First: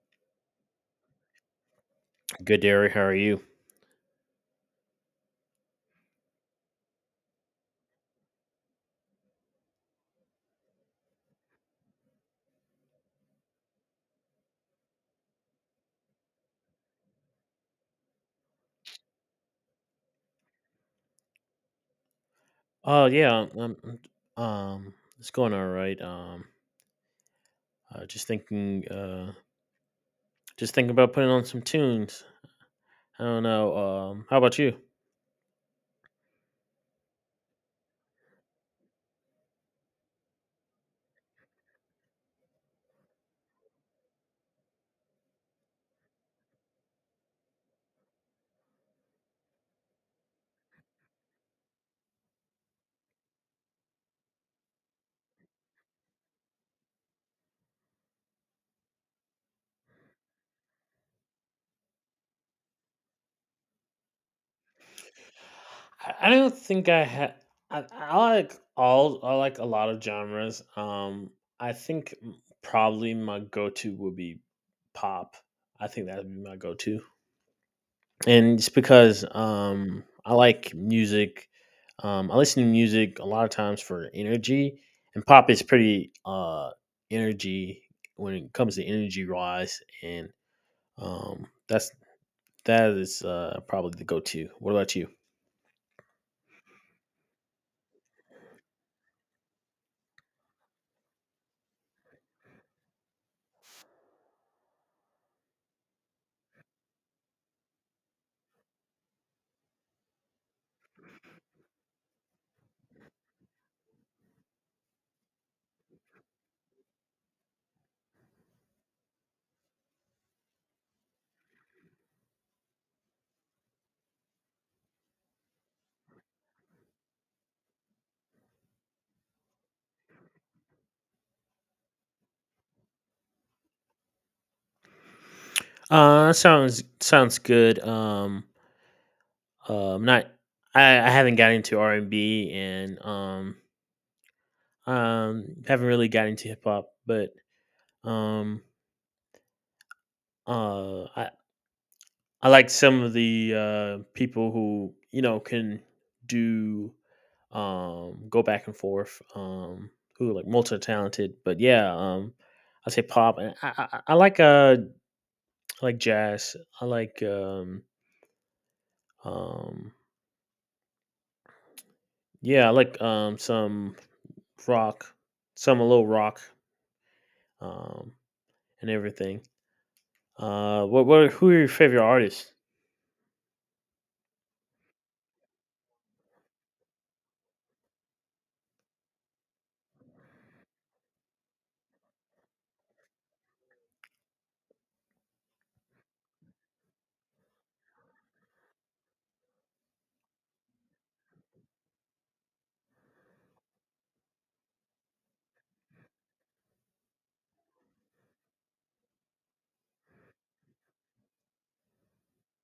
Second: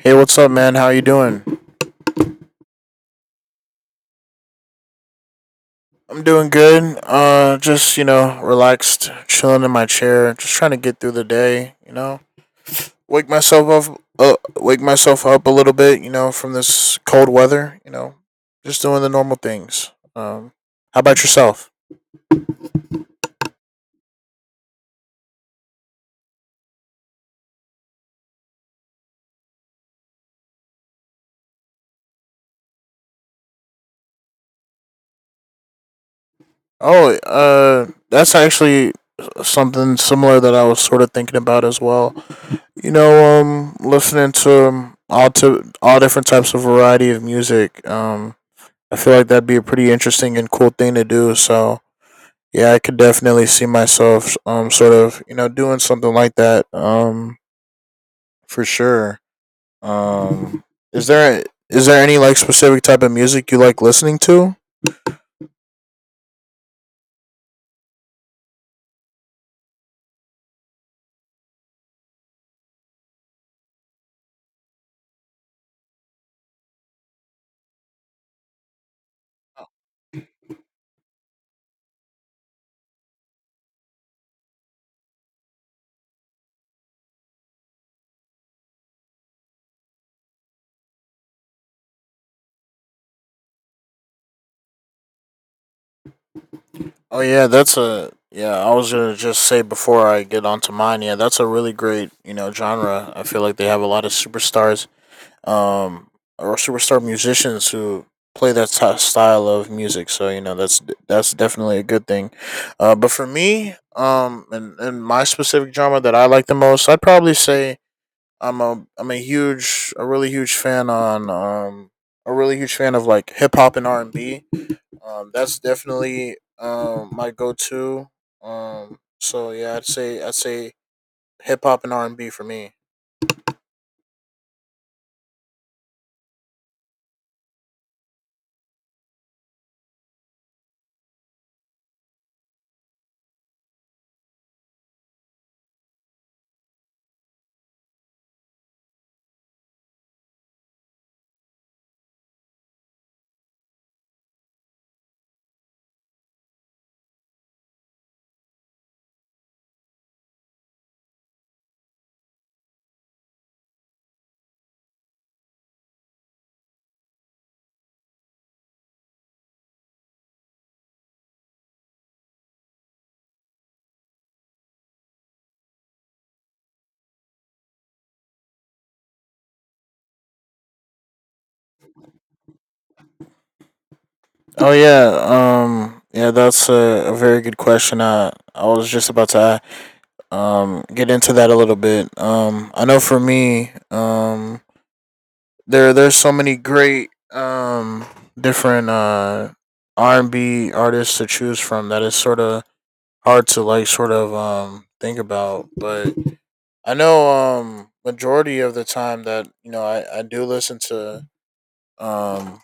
Hey, what's up, man? How you doing? Good, Derek. How are you? I'm doing good. Just you know, relaxed, chilling in my chair, just trying to get through the day. You know, wake myself up a little bit. You know, from this cold weather. You know, just doing the normal things. How about yourself? Oh yeah, it's going all right. Uh, just thinking, uh, just thinking about putting on some tunes. I don't know. How about you? Oh, that's actually something similar that I was sort of thinking about as well. You know, listening to all different types of variety of music. I feel like that'd be a pretty interesting and cool thing to do. So yeah, I could definitely see myself sort of you know doing something like that for sure. Um, is there is there any like specific type of music you like listening to? I don't think I had. I like all. I like a lot of genres. I think m- Probably my go-to would be pop. I think that would be my go-to. And it's because Oh. I like music. I listen to music a lot of times for energy, and pop is pretty energy when it comes to energy wise, and um that's that is probably the go to. What about you? Oh yeah, that's a yeah. I was gonna just say before I get onto mine. Yeah, that's a really great you know genre. I feel like they have a lot of superstars, um, or superstar musicians who play that style of music. So you know that's definitely a good thing. But for me, and my specific genre that I like the most, I'd probably say I'm a huge a really huge fan on a really huge fan of like hip hop and R and B, that's definitely my go to. So yeah, I'd say hip hop and R and B for me. Sounds good. Not I haven't got into R and B and haven't really got into hip hop, but um uh I I like some of the people who you know can do go back and forth, who are like multi talented. But yeah, I say pop. And I like jazz. I like um, some rock, some a little rock, um, and everything. What Who are your favorite artists? Oh yeah, yeah, that's a very good question. I was just about to get into that a little bit. I know for me, there's so many great different R and B artists to choose from that is sort of hard to like sort of think about, but I know majority of the time that you know I do listen to um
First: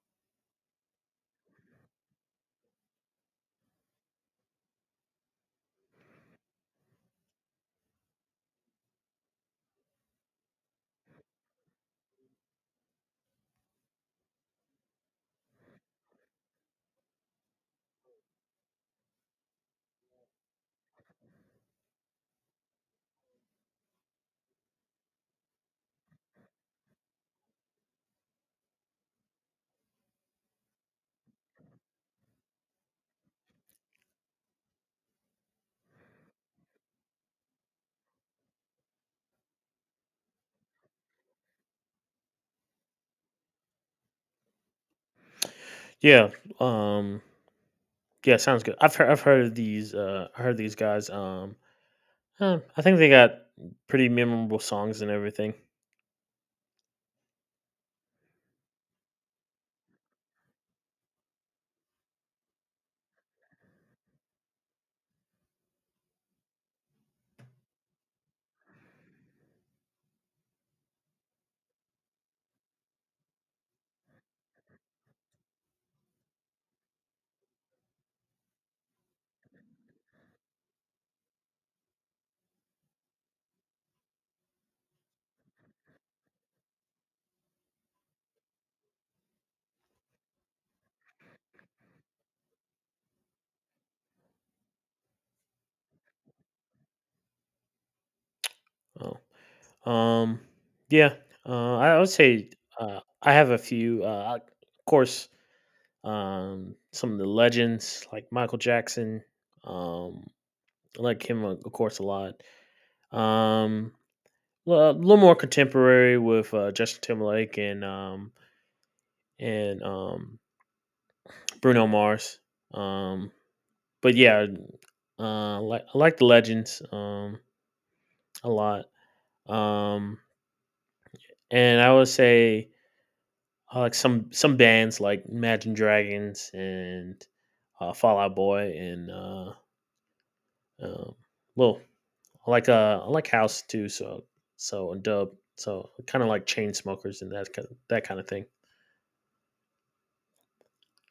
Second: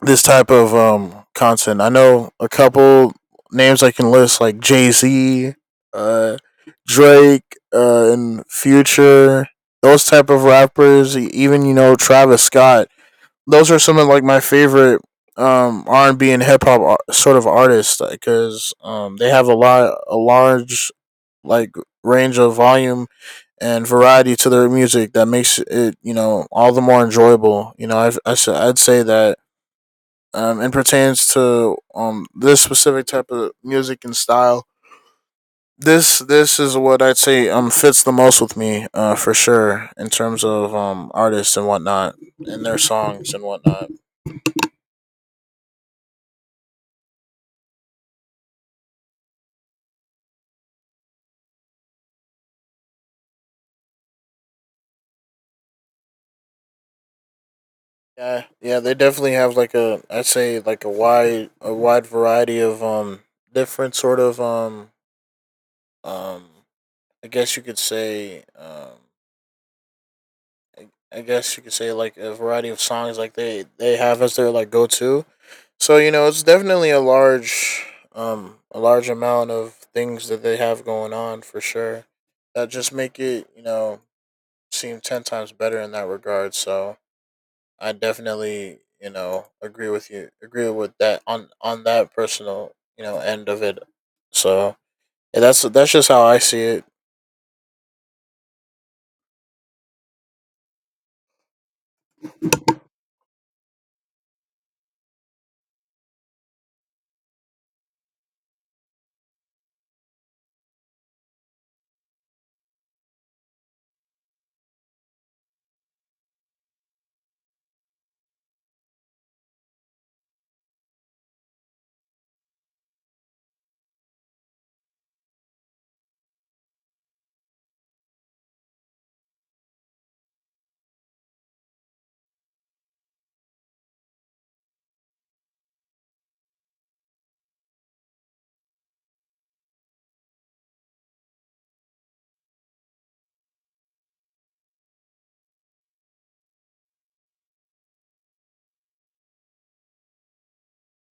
this type of content. I know a couple names I can list like Jay Z, uh Drake, and Future, those type of rappers, even you know Travis Scott, those are some of like my favorite R and B and hip hop sort of artists because like, they have a large like range of volume and variety to their music that makes it you know all the more enjoyable. You know I have I I'd say that and pertains to this specific type of music and style. This is what I'd say fits the most with me for sure in terms of artists and whatnot and their songs and whatnot. Yeah, um, yeah, sounds good. I've heard of these. I heard these guys. I think they got pretty memorable songs and everything. Yeah, yeah, they definitely have like a I'd say like a wide variety of different sort of um I guess you could say I, I guess you could say like a variety of songs like they have as their like go to. So you know it's definitely a large amount of things that they have going on for sure that just make it you know seem ten times better in that regard. So I definitely, you know, agree with you. Agree with that on that personal, you know, end of it. So yeah, that's just how I see it. Oh, um, yeah. I would say I have a few. Of course, some of the legends like Michael Jackson. Um, I like him, of course, a lot. Um, a little more contemporary with Justin Timberlake and Bruno Mars. Um, but yeah, I like the legends, a lot. Um, And I would say like some bands like Imagine Dragons and Fallout Boy and um, well, I like house too. So and dub. So kind of like chain smokers and that kind of thing.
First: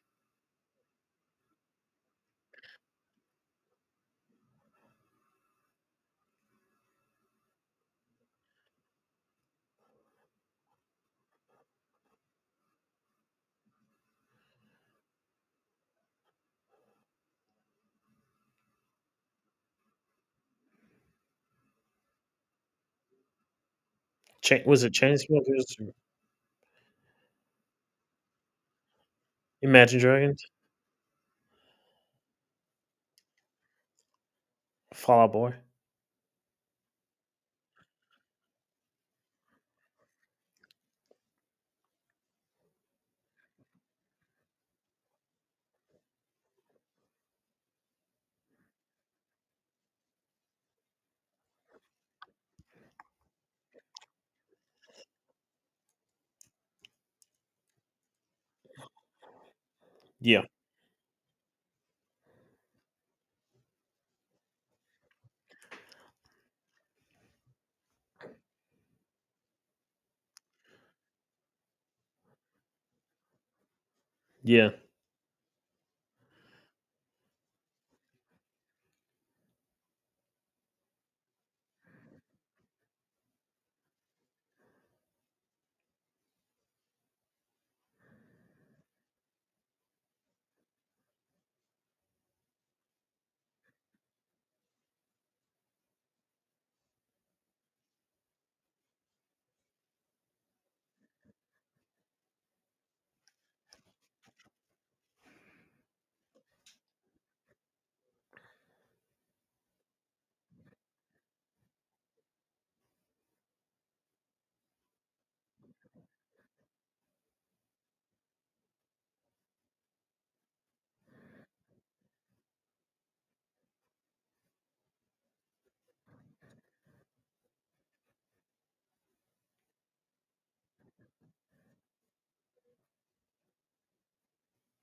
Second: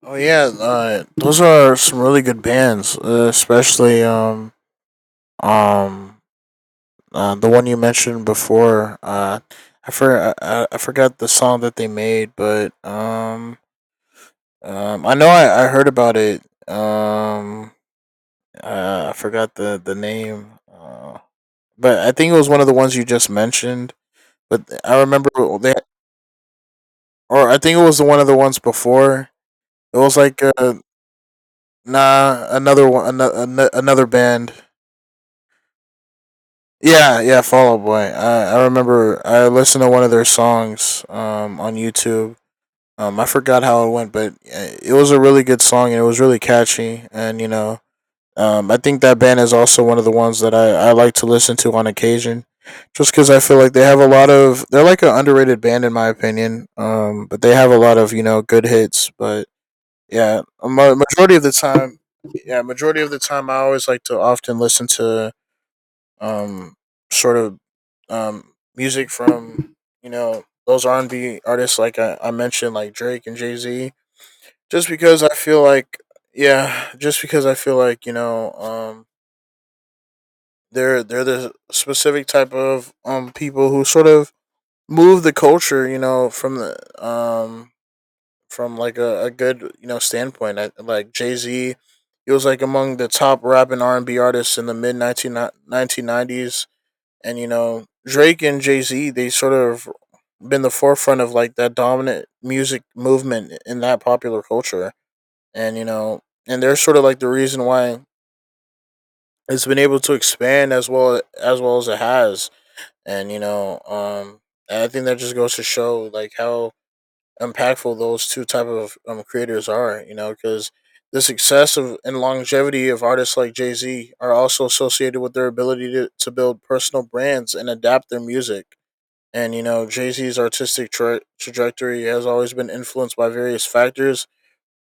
Oh yeah, those are some really good bands, especially um the one you mentioned before. I forgot the song that they made, but I know I heard about it. Um, I forgot the name. But I think it was one of the ones you just mentioned. Chain, But was it I chain remember they, smokers? or I think it was the one of the ones before. Imagine It was like Dragons, nah, another one, another band. Fallout Boy. Yeah, yeah, Fall Out Boy. I remember I listened to one of their songs on YouTube. I forgot how it went, but it was a really good song and it was really catchy. And you know, I think that band is also one of the ones that I like to listen to on occasion, just because I feel like they have a lot of they're like an underrated band in my opinion. But they have a lot of you know good hits. But yeah, Yeah, majority of the time, yeah, majority of the time, I always like to often listen to um sort of music from you know those R and B artists like I mentioned like Drake and Jay Z, yeah, just because I feel like yeah, just because I feel like you know they're the specific type of people who sort of move the culture, you know, from the um from like a good you know standpoint. Like Jay Z, he was like among the top rap and R and B artists in the mid 1990s, and you know Drake and Jay Z, they sort of been the forefront of like that dominant music movement in that popular culture, and you know, and they're sort of like the reason why it's been able to expand as well as it has, and you know and I think that just goes to show like how impactful those two type of creators are, you know, because the success of and longevity of artists like Jay-Z are also associated with their ability to build personal brands and adapt their music. And you know Jay-Z's artistic trajectory has always been influenced by various factors,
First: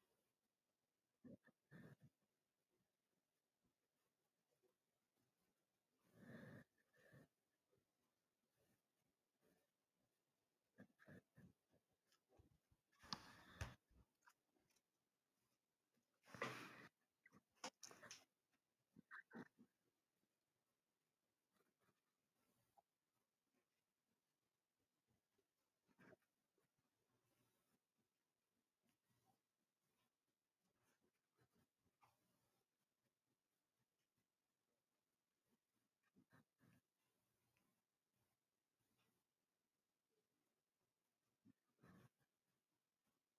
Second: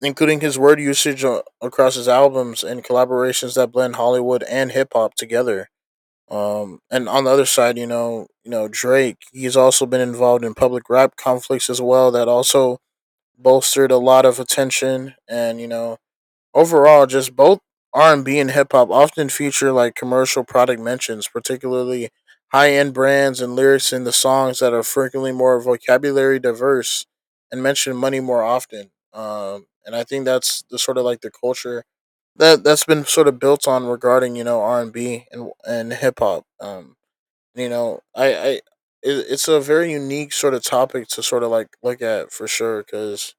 including his word usage across his albums and collaborations that blend Hollywood and hip-hop together. And on the other side, you know Drake, he's also been involved in public rap conflicts as well. That also bolstered a lot of attention, and you know, overall, just both R and B and hip hop often feature like commercial product mentions, particularly high end brands, and lyrics in the songs that are frequently more vocabulary diverse and mention money more often. And I think that's the sort of like the culture that that's been sort of built on regarding you know R and B and hip hop. You know, it's a very unique sort of topic to sort of like look at for sure because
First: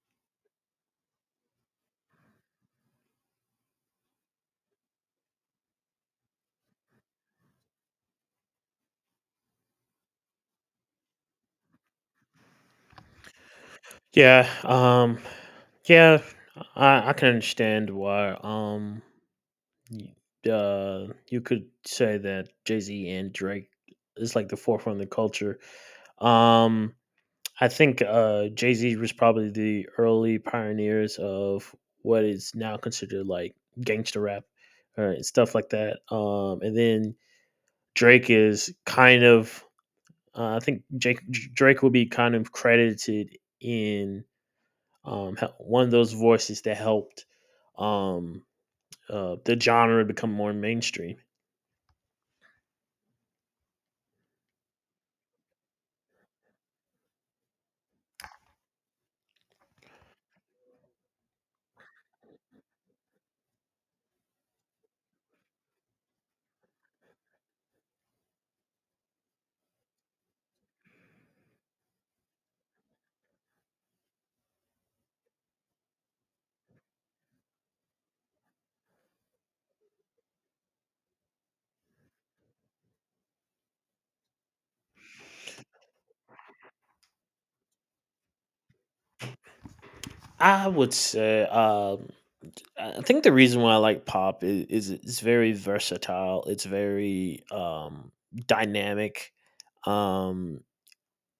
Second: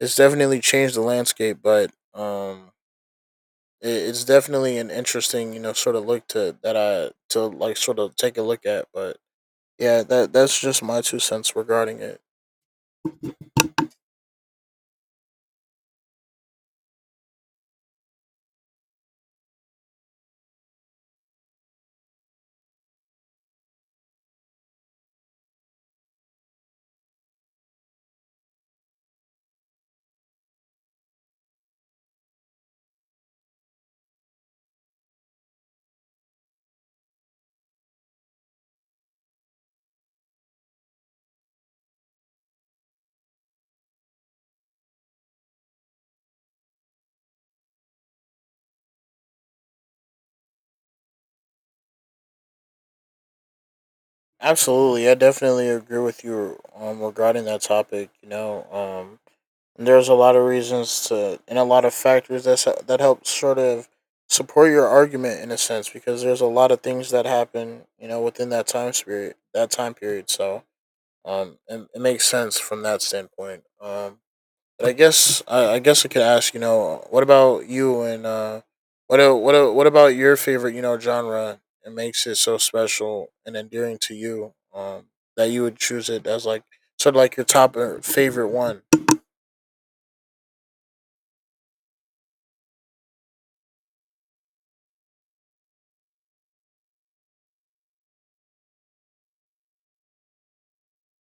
it's definitely changed the landscape, but it's definitely an interesting you know sort of look to that I to like sort of take a look at. But yeah, that's just my two cents regarding it. yeah. Yeah. I can understand why. Y- you could say that Jay Z and Drake is like the forefront of the culture. Um, I think Jay Z was probably the early pioneers of what is now considered like gangster rap or stuff like that. And then Drake is kind of, I think Jake, Drake will be kind of credited in one of those voices that helped um, the genre become more mainstream. Absolutely, I definitely agree with you regarding that topic. You know, um, and there's a lot of reasons to, and a lot of factors that help sort of support your argument in a sense because there's a lot of things that happen, you know, within that time spirit, that time period. So, it makes sense from that standpoint. But I guess I guess I could ask, you know, what about you, and what about your favorite, you know, genre? It makes it so special and endearing to you that you would choose it as like sort of like your top favorite one. I would say, I think the reason why I like pop is it's very versatile. It's very dynamic. Um,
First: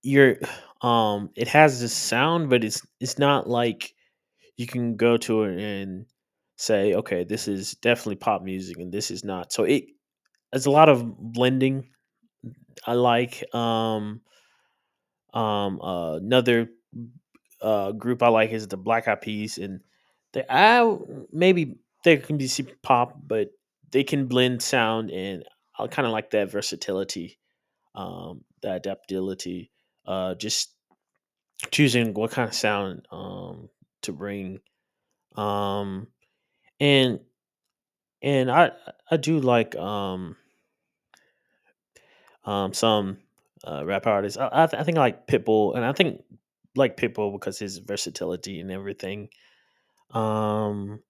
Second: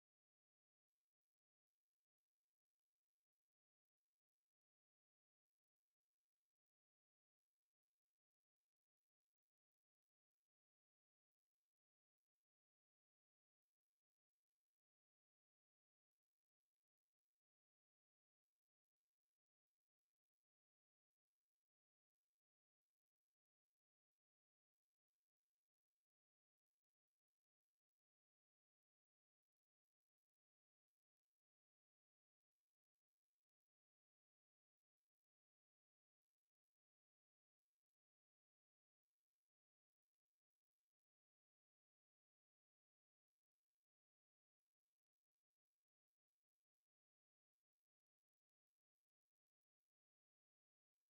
you're, it has this sound, but it's not like you can go to it and say, okay, this is definitely pop music, and this is not. So it's a lot of blending. I like another group I like is the Black Eyed Peas, and they I maybe they can be super pop, but they can blend sound, and I kind of like that versatility, the adaptability, just choosing what kind of sound, to bring, um, and and I do like some rap artists. I think I like Pitbull, and I think like Pitbull because his versatility and everything. Um,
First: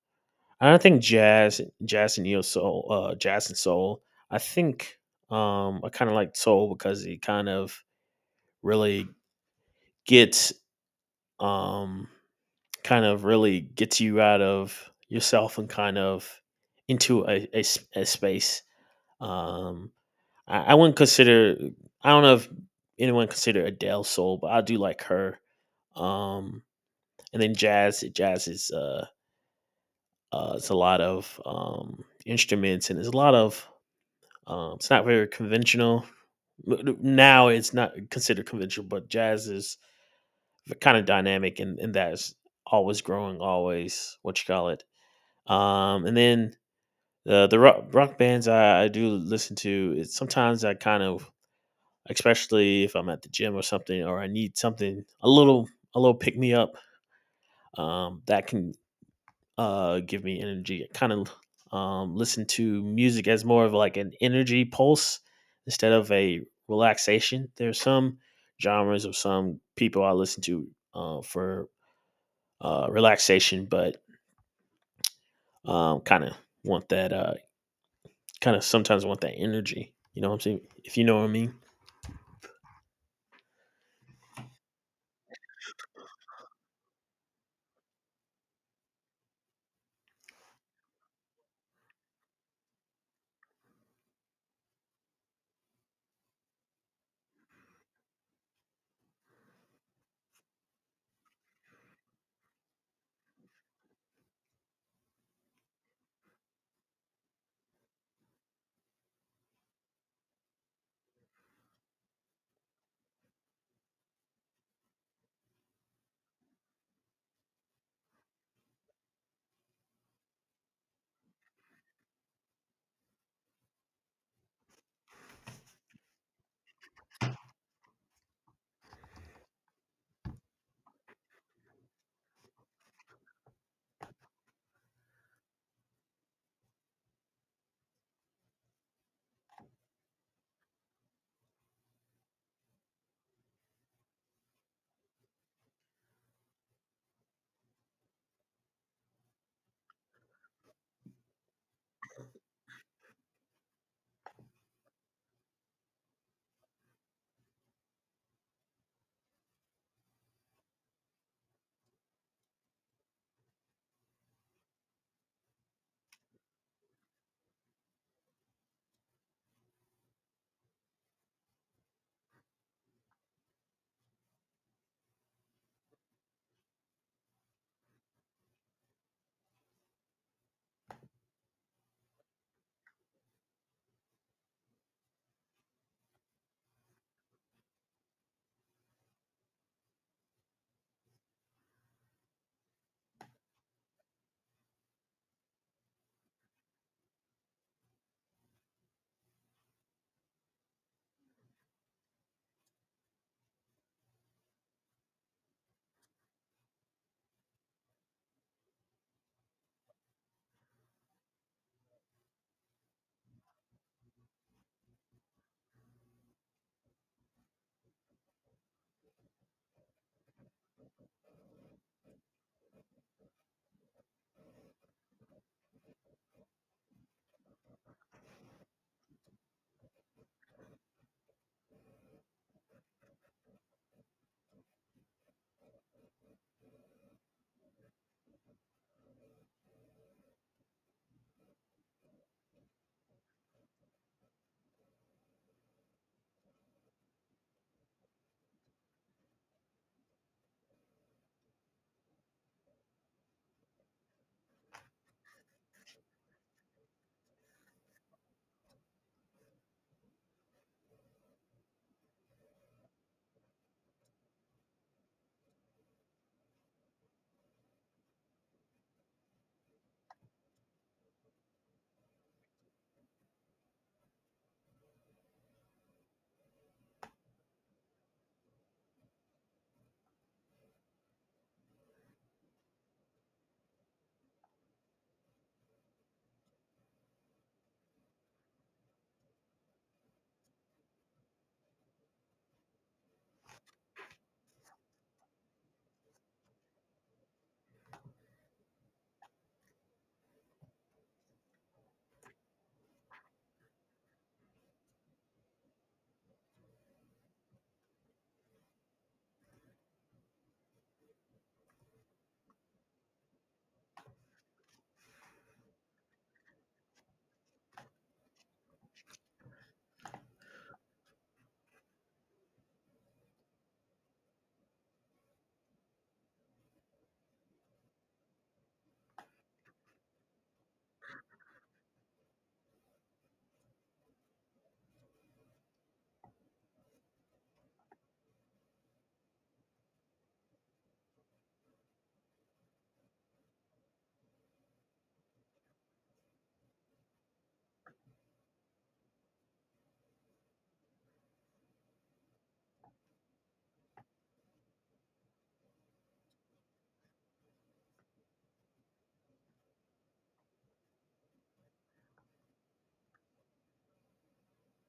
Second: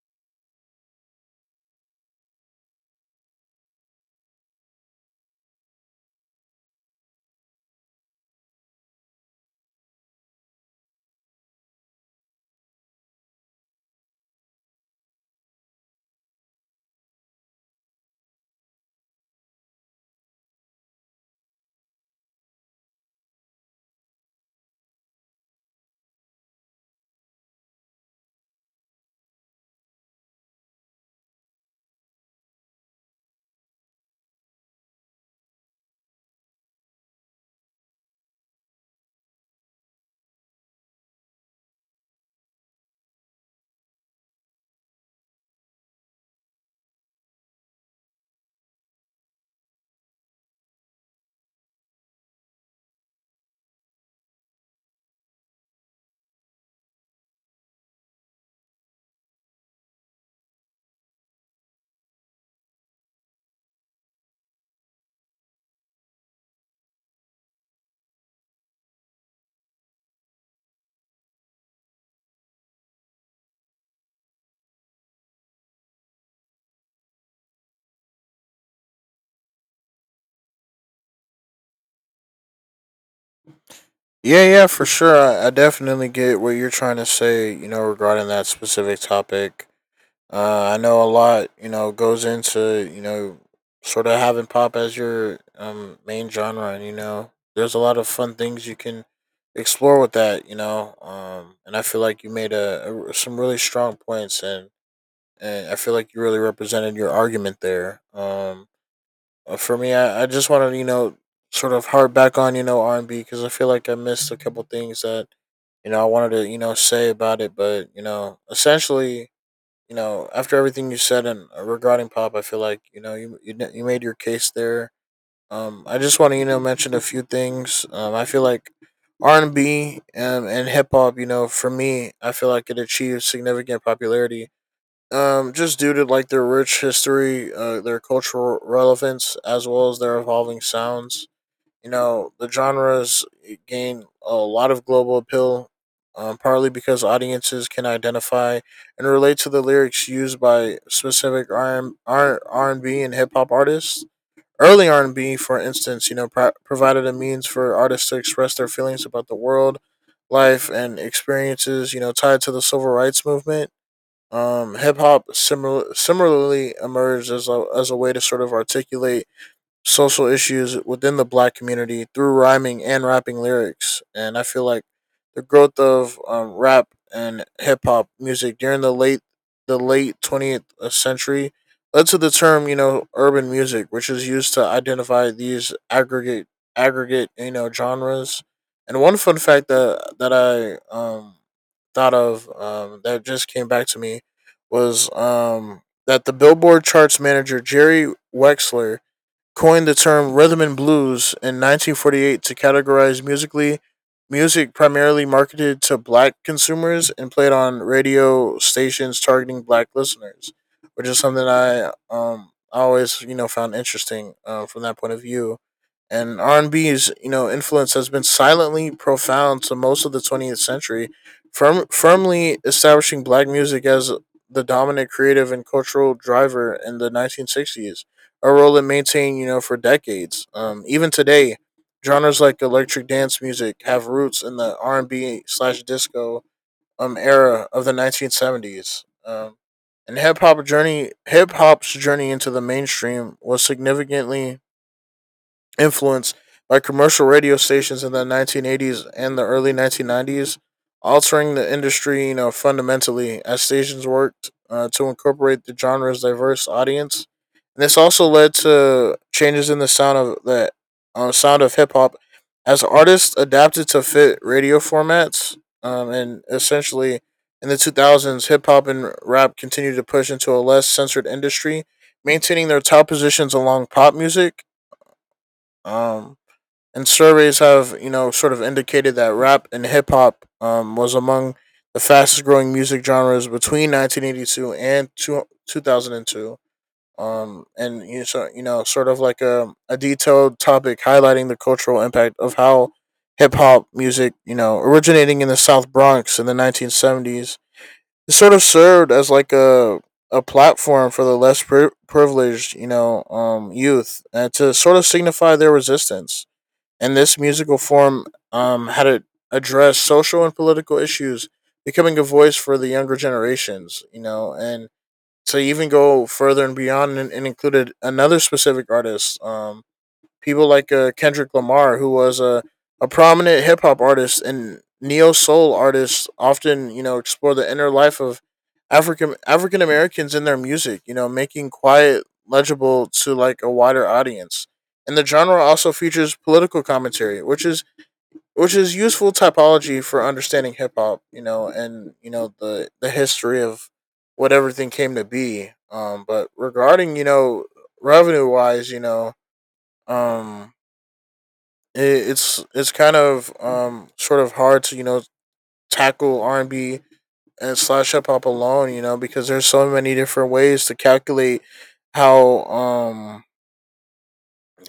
I don't think jazz and soul. I think I kind of like soul because it kind of really gets, um, kind of really gets you out of yourself and kind of into a space. Um, I wouldn't consider. I don't know if anyone consider Adele soul, but I do like her. Um, and then jazz, jazz is it's a lot of instruments and there's a lot of. It's not very conventional. Now it's not considered conventional, but jazz is kind of dynamic, and that is always growing, always what you call it. And then the rock bands I do listen to. It's sometimes especially if I'm at the gym or something, or I need something a little pick me up. That can give me energy. I kind of listen to music as more of like an energy pulse instead of a relaxation. There's some genres of some people I listen to, for relaxation, but um kind of want that uh kind of sometimes want that energy. You know what I'm saying? If you know what I mean. Yeah, yeah, for sure. I definitely get what you're trying to say, you know, regarding that specific topic. I know a lot, you know, goes into, you know, sort of having pop as your main genre. And, you know, there's a lot of fun things you can explore with that, you know. And I feel like you made some really strong points, and I feel like you really represented your argument there. For me, I just want to you know sort of harp back on you know R and B because I feel like I missed a couple things that you know I wanted to you know say about it, but you know essentially you know after everything you said, and regarding pop, I feel like you know you made your case there. I just want to you know mention a few things. I feel like R and B and hip hop, you know, for me, I feel like it achieved significant popularity, just due to like their rich history, their cultural relevance, as well as their evolving sounds. You know, the genres gain a lot of global appeal, partly because audiences can identify and relate to the lyrics used by specific R and B and hip hop artists. Early R and B, for instance, you know, provided a means for artists to express their feelings about the world, life, and experiences. You know, tied to the civil rights movement, hip hop similarly emerged as a way to sort of articulate social issues within the black community through rhyming and rapping lyrics. And I feel like the growth of rap and hip hop music during the late 20th century led to the term, you know, urban music, which is used to identify these aggregate you know genres. And one fun fact that I thought of, that just came back to me was, that the Billboard charts manager Jerry Wexler coined the term rhythm and blues in 1948 to categorize music primarily marketed to black consumers and played on radio stations targeting black listeners, which is something I always you know found interesting, from that point of view. And R&B's you know influence has been silently profound to most of the 20th century, firmly establishing black music as the dominant creative and cultural driver in the 1960s, a role it maintained you know for decades. Even today, genres like electric dance music have roots in the R&B slash disco era of the 1970s. And hip hop's journey into the mainstream was significantly influence by commercial radio stations in the 1980s and the early 1990s, altering the industry, you know, fundamentally as stations worked, to incorporate the genre's diverse audience. And this also led to changes in the sound of hip hop as artists adapted to fit radio formats. And essentially, in the 2000s, hip hop and rap continued to push into a less censored industry, maintaining their top positions along pop music. Um, and surveys have you know sort of indicated that rap and hip hop was among the fastest growing music genres between 1982 and 2002. And you know, so, you know, sort of like a detailed topic highlighting the cultural impact of how hip hop music, you know, originating in the South Bronx in the 1970s, it sort of served as like a platform for the less privileged, you know, youth, and to sort of signify their resistance. And this musical form had to address social and political issues, becoming a voice for the younger generations, you know, and to even go further and beyond, and included another specific artist, people like, Kendrick Lamar, who was a prominent hip hop artist and neo soul artist, often you know explore the inner life of African Americans in their music. You know, making quiet legible to like a wider audience. And the genre also features political commentary, which is useful typology for understanding hip hop. You know, and you know the history of what everything came to be. But regarding you know revenue wise, you know, um, it, it's kind of sort of hard to you know tackle R and B and slash hip hop alone, you know, because there's so many different ways to calculate how um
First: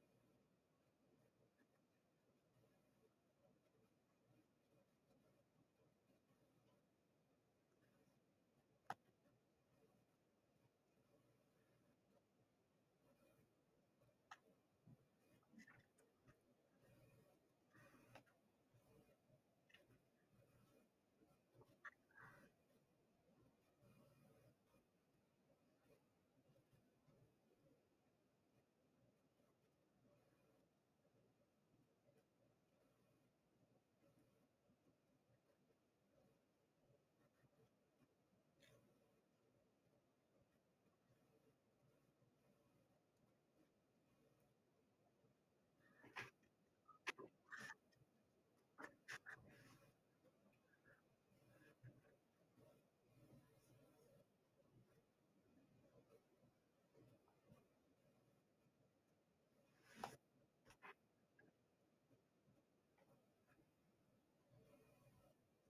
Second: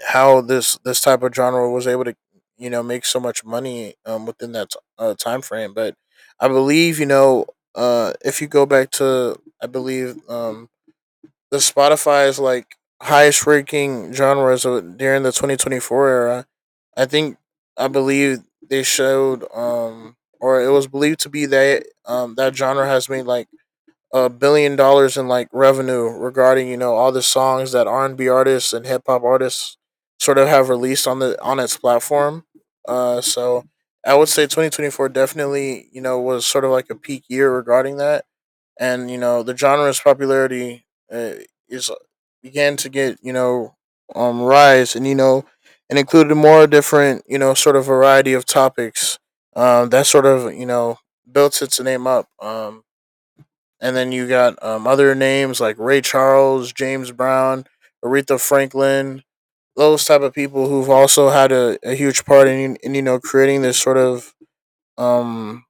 how this type of genre was able to you know make so much money within time frame. But I believe you know, if you go back to, I believe, the Spotify is like highest ranking genres of, during the 2024 era. I think, I believe they showed or it was believed to be that that genre has made like $1 billion in like revenue regarding you know all the songs that R&B artists and hip hop artists sort of have released on the on its platform. So I would say 2024 definitely, you know, was sort of like a peak year regarding that. And you know the genre's popularity, uh, is began to get you know rise, and you know, and included more different you know sort of variety of topics that sort of you know built its name up. And then you got other names like Ray Charles, James Brown, Aretha Franklin, those type of people who've also had a huge part in you know creating this sort of, um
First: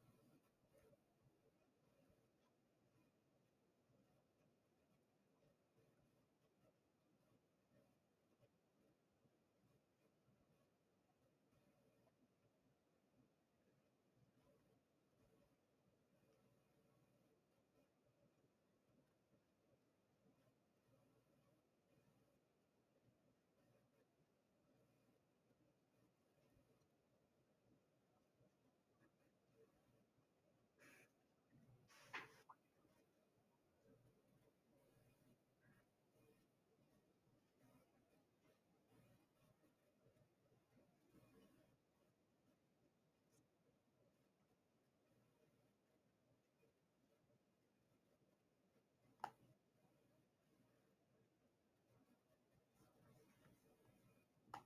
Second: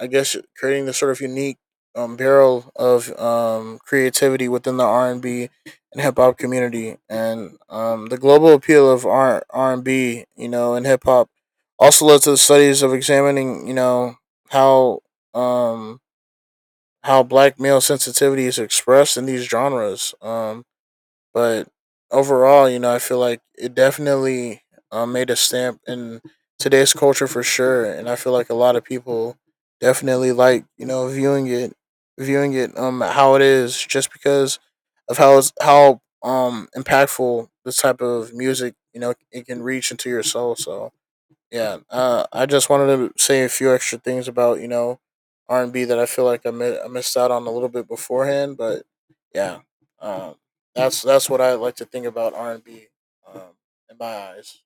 I guess creating this sort of unique, barrel of creativity within the R and B and hip hop community. And, the global appeal of R and B, you know, and hip hop, also led to the studies of examining, you know, how, um, how black male sensitivity is expressed in these genres. But overall, you know, I feel like it definitely, made a stamp in today's culture for sure, and I feel like a lot of people definitely like you know viewing it how it is, just because of how impactful this type of music you know it can reach into your soul. So yeah, I just wanted to say a few extra things about you know R and B that I feel like I missed out on a little bit beforehand. But yeah, um, that's what I like to think about R and B, um, in my eyes.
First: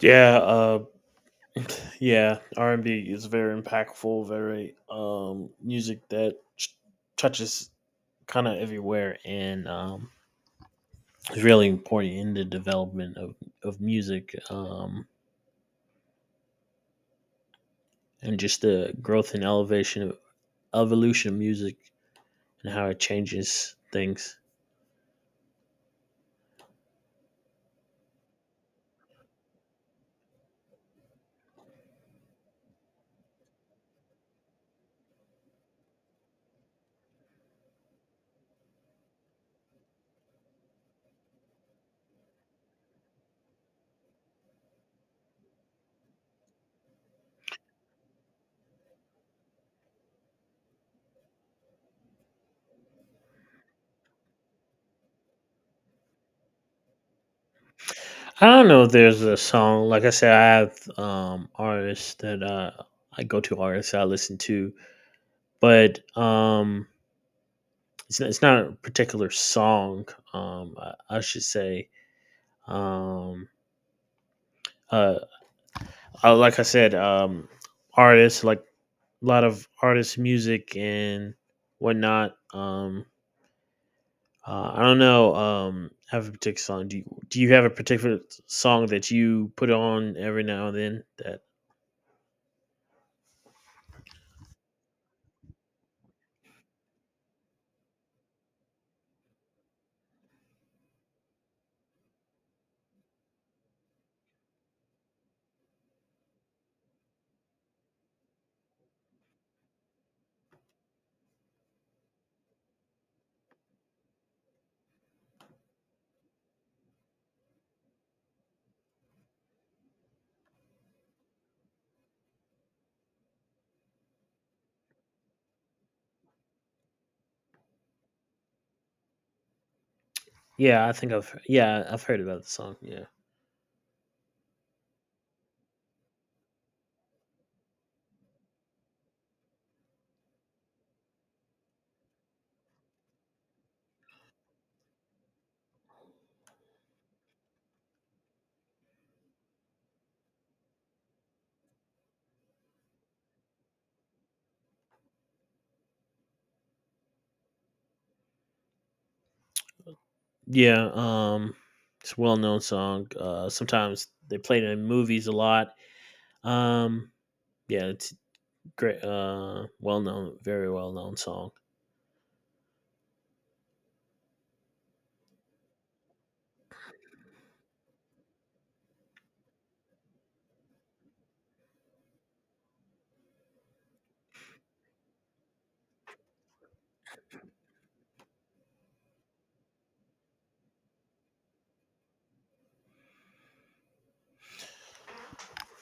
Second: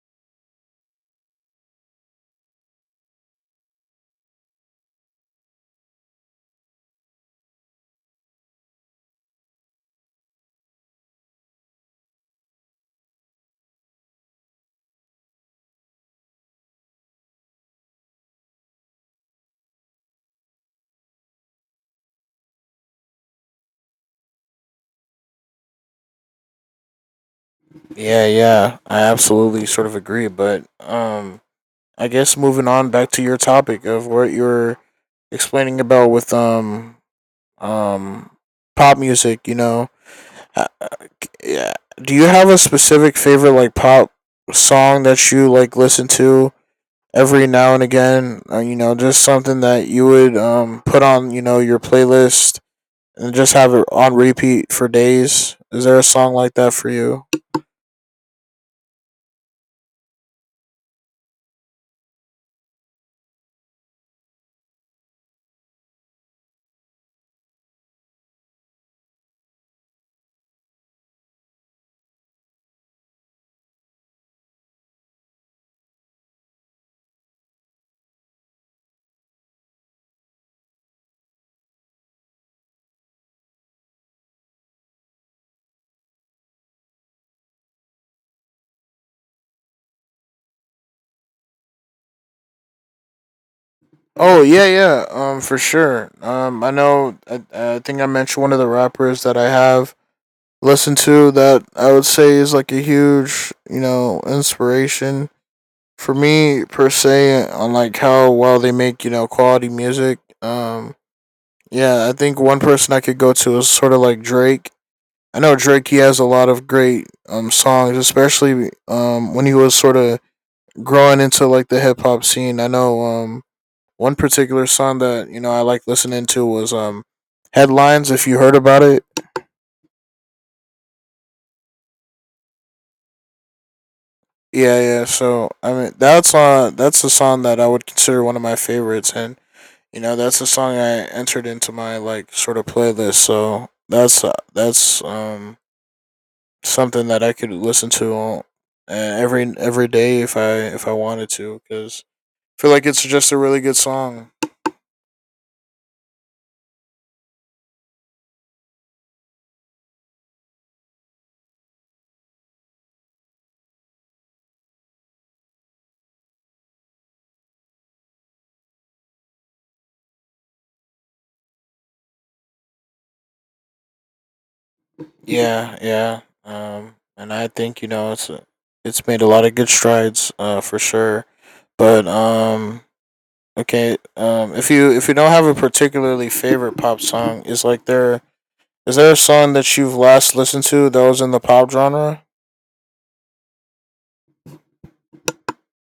Yeah, yeah, R&B is very impactful, very music that touches kind of everywhere and is really important in the development of music, and just the growth and elevation evolution of music and how it changes things. Yeah, yeah, I absolutely sort of agree. But I guess moving on back to your topic of what you were explaining about with um pop music, you know. Uh, yeah. Do you have a specific favorite like pop song that you like listen to every now and again? You know, just something that you would put on you know your playlist and just have it on repeat for days. Is there a song like that for you? I don't know if there's a song. Like I said, I have artists that I listen to, but it's not a particular song, I should say. um, uh, like I said, artists, like a lot of artists' music and whatnot. I don't know. Have a particular song? Do you have a particular song that you put on every now and then? That. Oh yeah, yeah. For sure. I know. I think I mentioned one of the rappers that I have listened to that I would say is like a huge you know inspiration for me per se on like how well they make you know quality music. Yeah, I think one person I could go to is sort of like Drake. I know Drake, he has a lot of great songs, especially when he was sort of growing into like the hip-hop scene. I know one particular song that you know I like listening to was, Headlines, if you heard about it. Yeah, I've heard about the song. Yeah, Yeah, yeah. So I mean, that's a song that I would consider one of my favorites. And you know, that's a song I entered into my like sort of playlist. So that's something that I could listen to every day if I, if I wanted to, because I feel like it's just a really good song. yeah. It's a well known song. Sometimes they play it in movies a lot. Um, yeah, it's great. Well known, very well known song. Yeah, yeah. And I think you know it's made a lot of good strides, for sure. But okay, if you, if you don't have a particularly favorite pop song, is there a song that you've last listened to that was in the pop genre?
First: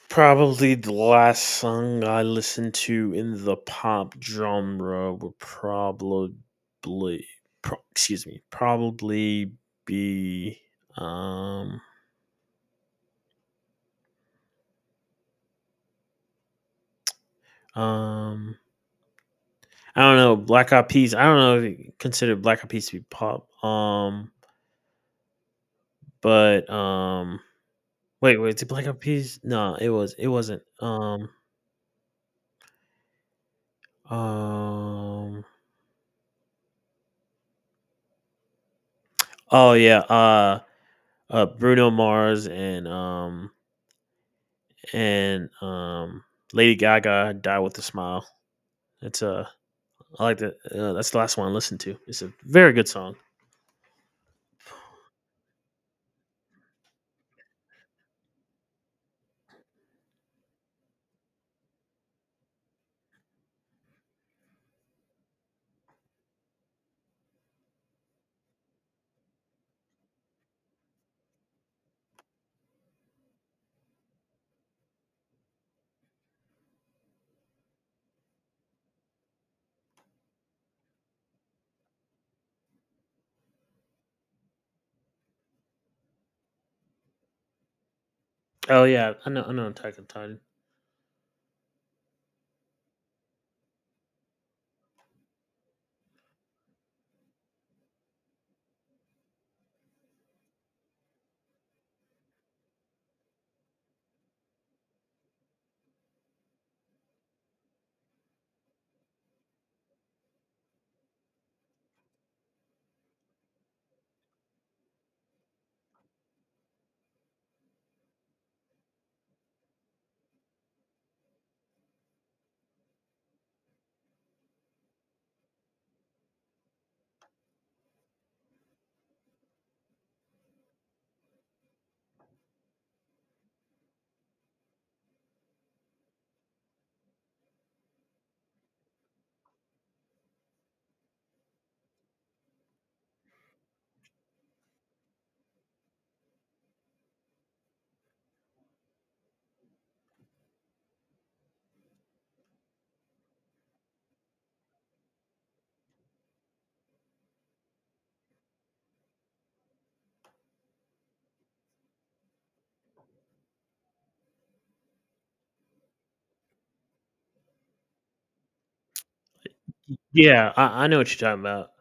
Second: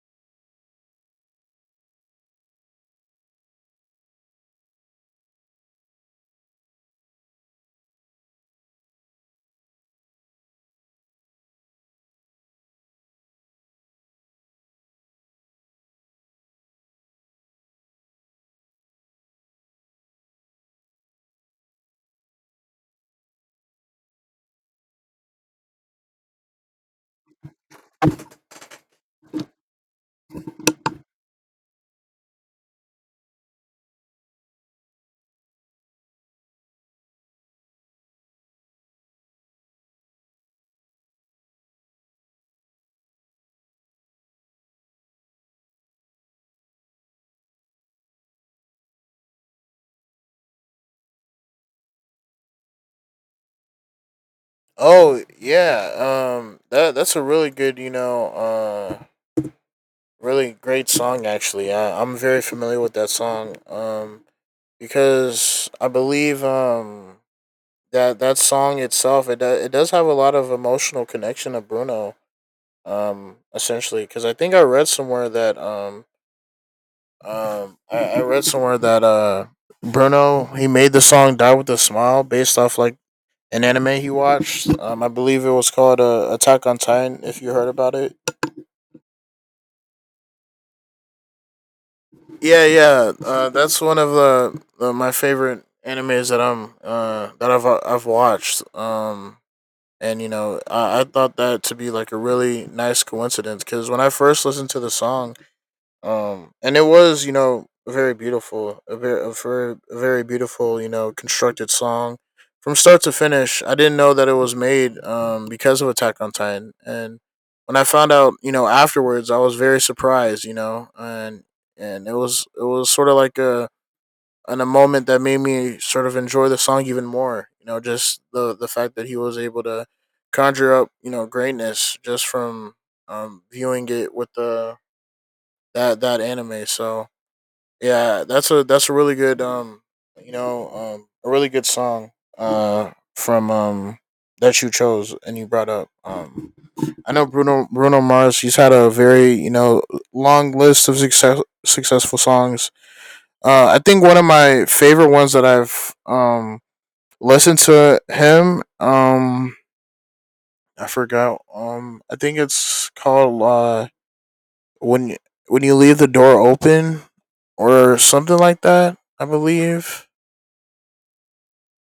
Probably the last song I listened to in the pop genre would excuse me, probably be um um I don't know, Black Eyed Peas. I don't know if you consider Black Eyed Peas to be pop. But Wait, wait, did Black Eyed Peas? No, it was it wasn't. Um, oh yeah, Bruno Mars and Lady Gaga, "Die with a Smile." It's I like that. That's the last one I listened to. It's a very good song. Oh yeah, that that's a really good, you know, really great song. Actually, I, I'm very familiar with that song, because I believe that that song itself it does have a lot of emotional connection to Bruno, essentially. Because I think I read somewhere that I read somewhere that Bruno he made the song "Die with a Smile" based off like. An anime he watched. I believe it was called, Attack on Titan. If you heard about it, Oh yeah, I know. I know. Attack on Titan. yeah, yeah, that's one of the my favorite animes that I've watched. And you know, I thought that to be like a really nice coincidence because when I first listened to the song, and it was you know very beautiful, a very beautiful you know constructed song from start to finish. I didn't know that it was made because of Attack on Titan. And when I found out you know afterwards, I was very surprised, you know. And it was It was sort of like a, and a moment that made me sort of enjoy the song even more, you know. Just the fact that he was able to conjure up you know greatness just from viewing it with the that that anime. So yeah, that's a really good you know a really good song, from that you chose and you brought up. I know Bruno Mars, he's had a very, you know, long list of successful songs. I think one of my favorite ones that I've listened to him, I forgot, I think it's called, when when you leave the door open, or something like that, I believe. Yeah, I know what you're talking about.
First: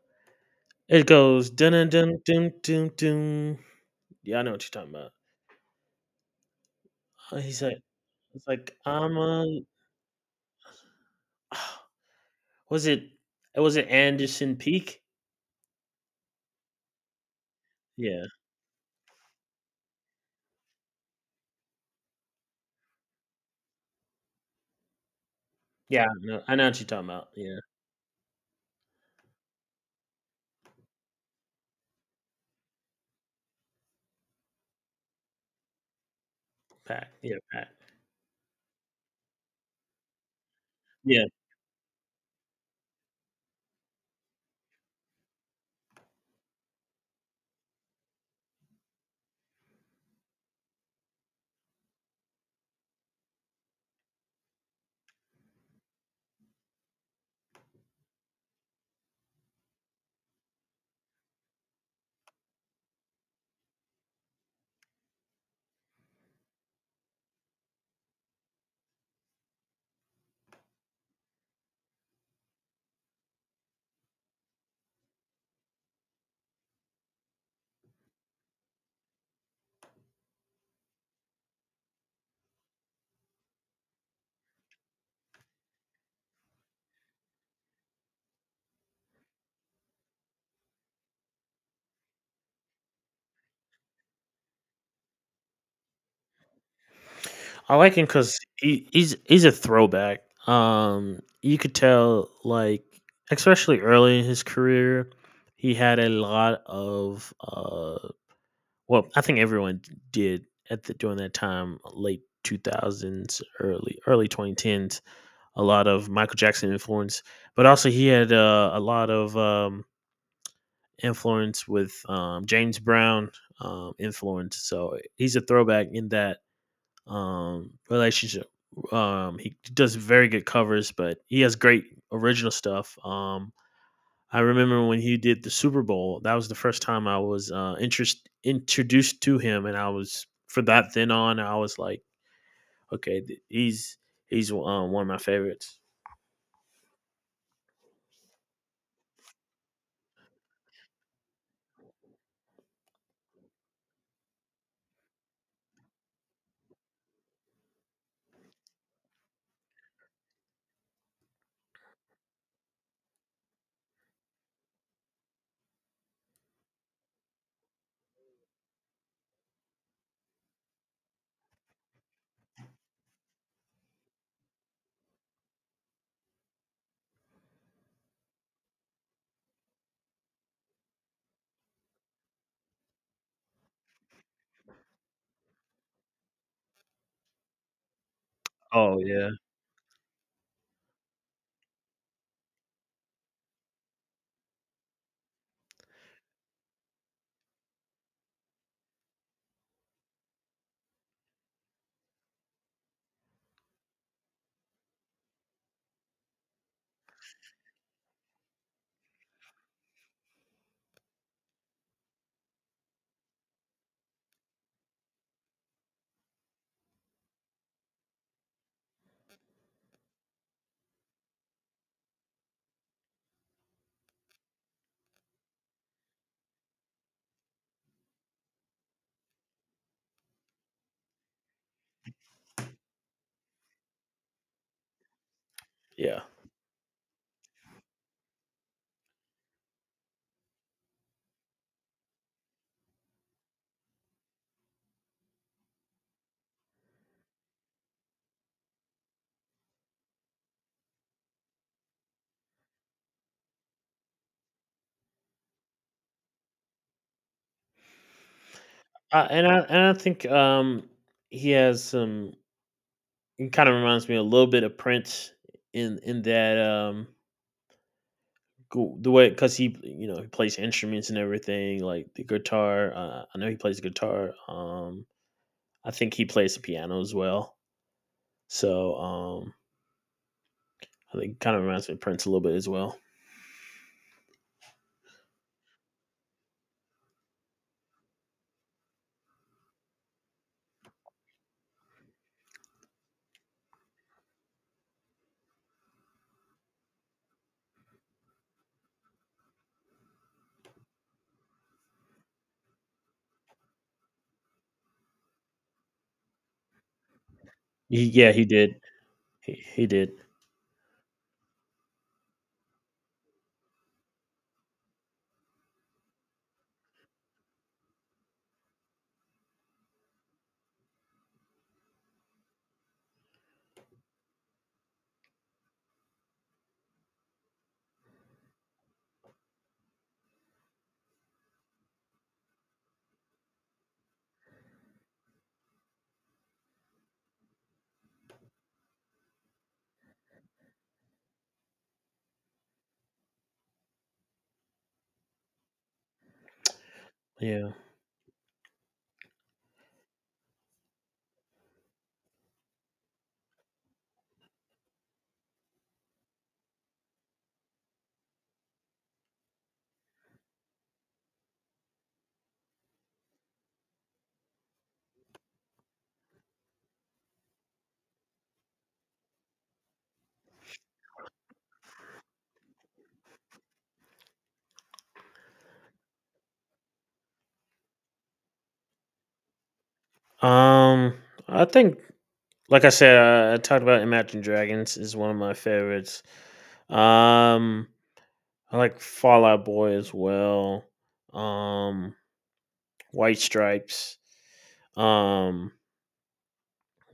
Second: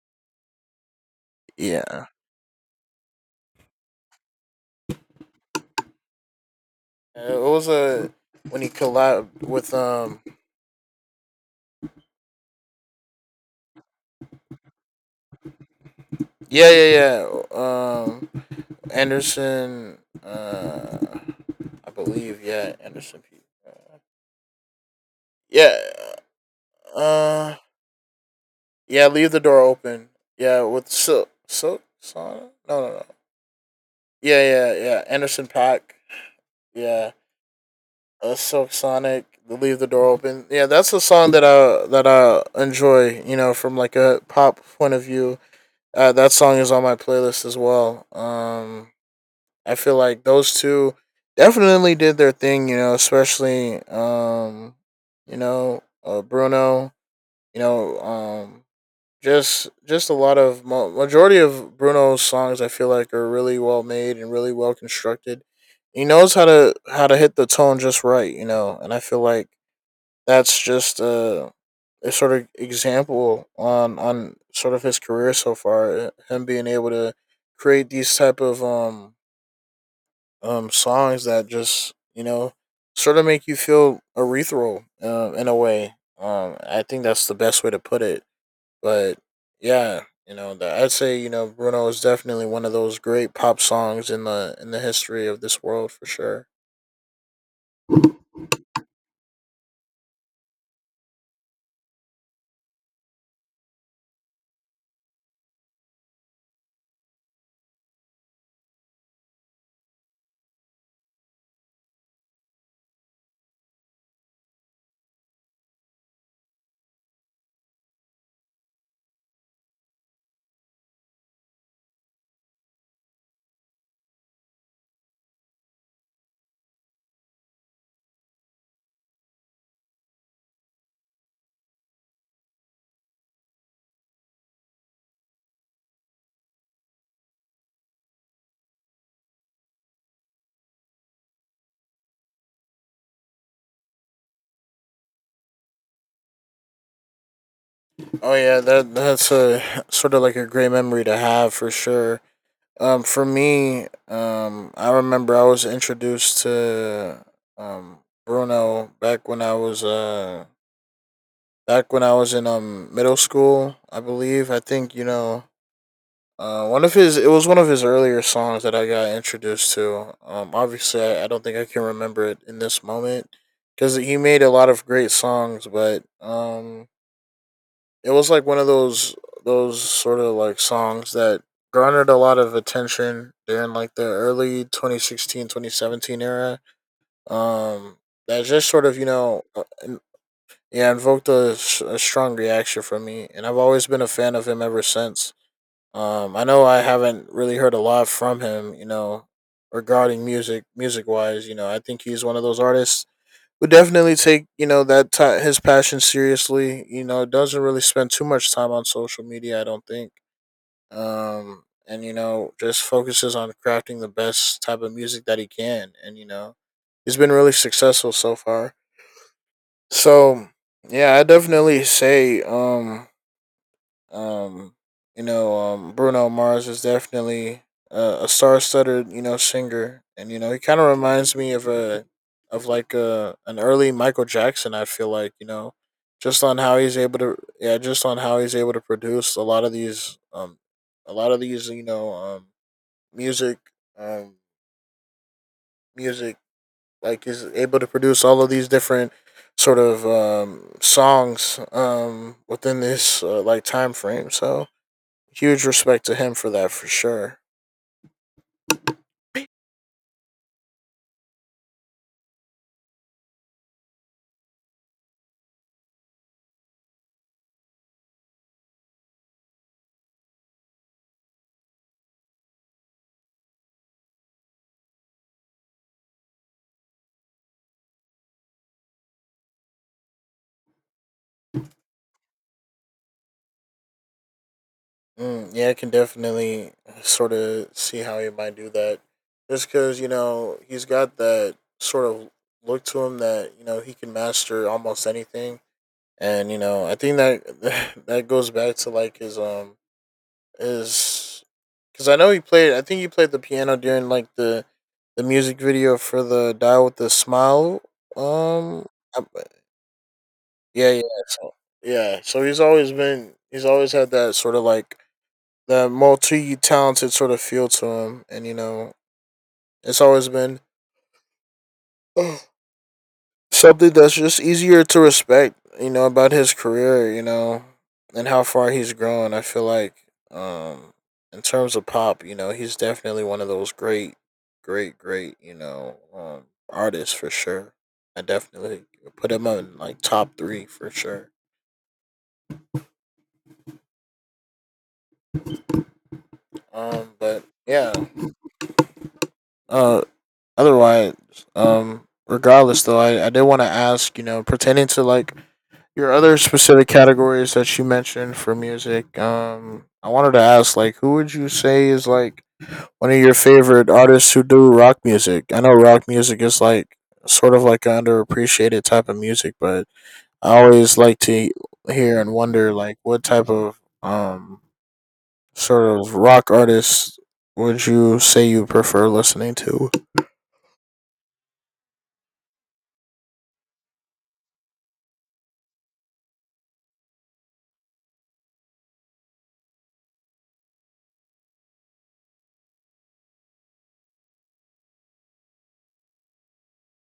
It goes dun dun Yeah. dun dun dun dun. Yeah, I know what you're talking about. What He's was like, a it's when he like I'm collabed a. with Was it? Was it Anderson Peak? yeah yeah yeah Yeah, um Anderson uh I believe yeah Anderson P uh, yeah yeah. I know what you're talking about. uh Yeah, yeah leave the door open, yeah, with Silk Sonic. No, no, no, yeah, yeah, yeah, Anderson Pack, Pack. yeah. Yeah, Pack. Silk Sonic, the leave the door open, yeah, that's a Yeah. song that I enjoy, you know, from like a pop point of view. That song is on my playlist as well. I feel like those two definitely did their thing, you know, especially, Bruno, you know, um, just a lot of majority of Bruno's songs, I feel like, are really well made and really well constructed. He knows how to hit the tone just right, you know, and I feel like that's just a sort of example on sort of his career so far. Him being able to create these type of songs that just, you know, sort of make you feel urethral, in a way. I think that's the best way to put it. But yeah, you know, that I'd say, you know, Bruno is definitely one of those great pop songs in the history of this world for sure. I like him because he's a throwback. You could tell, like, especially early in his career, he had a lot of. Well, I think everyone did at the during that time, late 2000s, early 2010s. A lot of Michael Jackson influence, but also he had a lot of influence with James Brown influence. So he's a throwback in that relationship. He does very good covers, but he has great original stuff. I remember when he did the Super Bowl. That was the first time I was introduced to him, and I was for that then on. I was like, okay, he's one of my favorites. Oh yeah, that's a sort of like a great memory to have for sure. For me, I remember I was introduced to um Bruno back when I was in middle school, I believe. I think, you know, one of his it was one of his earlier songs that I got introduced to. Obviously, I don't think I can remember it in this moment because he made a lot of great songs, but it was like one of those sort of like songs that garnered a lot of attention during like the early 2016 2017 era. That just sort of Oh you yeah, know in- Yeah, invoked a strong reaction from me, and I've always been a fan of him ever since. I know I haven't really heard a lot from him, you know, regarding music wise. You know, I think he's one of those artists would definitely take, you know, that ti his passion seriously. You know, doesn't really spend too much time on social media, I don't think. And you know, just focuses on crafting the best type of music that he can, and you know, he's been really successful so far. So yeah, I definitely say, um, Bruno Mars is definitely a star-studded, you know, singer, and you know, he kind of reminds me of a of like a an early Michael Jackson. I feel like, you know, yeah. just on how he's able to, yeah, just on how he's able to produce a lot of these, a lot of these, you know, music, um, music, like he's able to produce all of these different sort of songs within this like time frame, so huge respect to him for that for sure. And I think he has some. It kind of reminds me a little bit of Prince in that, cool the way because he you know he plays instruments and everything like the guitar. I know he plays guitar. I think he plays the piano as well. so um I think kind of reminds me of Prince a little bit as well. Mm, yeah, I can definitely sort of see how he might do that, just because, you know, he's got that sort of look to him that, you know, he can master almost anything, and you know, I think that that goes back to like his his because I know he played, I think he played the piano during like the music video for the Die with the Smile. Yeah, he did. um He did. Yeah, yeah. So, yeah, so he's always been, he's always had that sort of like that multi talented sort of feel to him, and you know, it's always been something that's just easier to respect. You know, about his career, you know, and how far he's grown. I feel like, um, in terms of pop, you know, he's definitely one of those great, you know, artists for sure. I definitely put him on like top three for sure. But Yeah, yeah, uh, otherwise, regardless though, I did want to ask, you know, pertaining to like your other specific categories that you mentioned for music. Um, I wanted to ask, like, who would you say is like one of your favorite artists who do rock music? I know rock music is like sort of like an underappreciated type of music, but I always like to hear and wonder, like, what type of sort of rock artists would you say you prefer listening to? um I think, like I said, I talked about Imagine Dragons is one of my favorites. um I like Fallout Boy as well. um White Stripes. um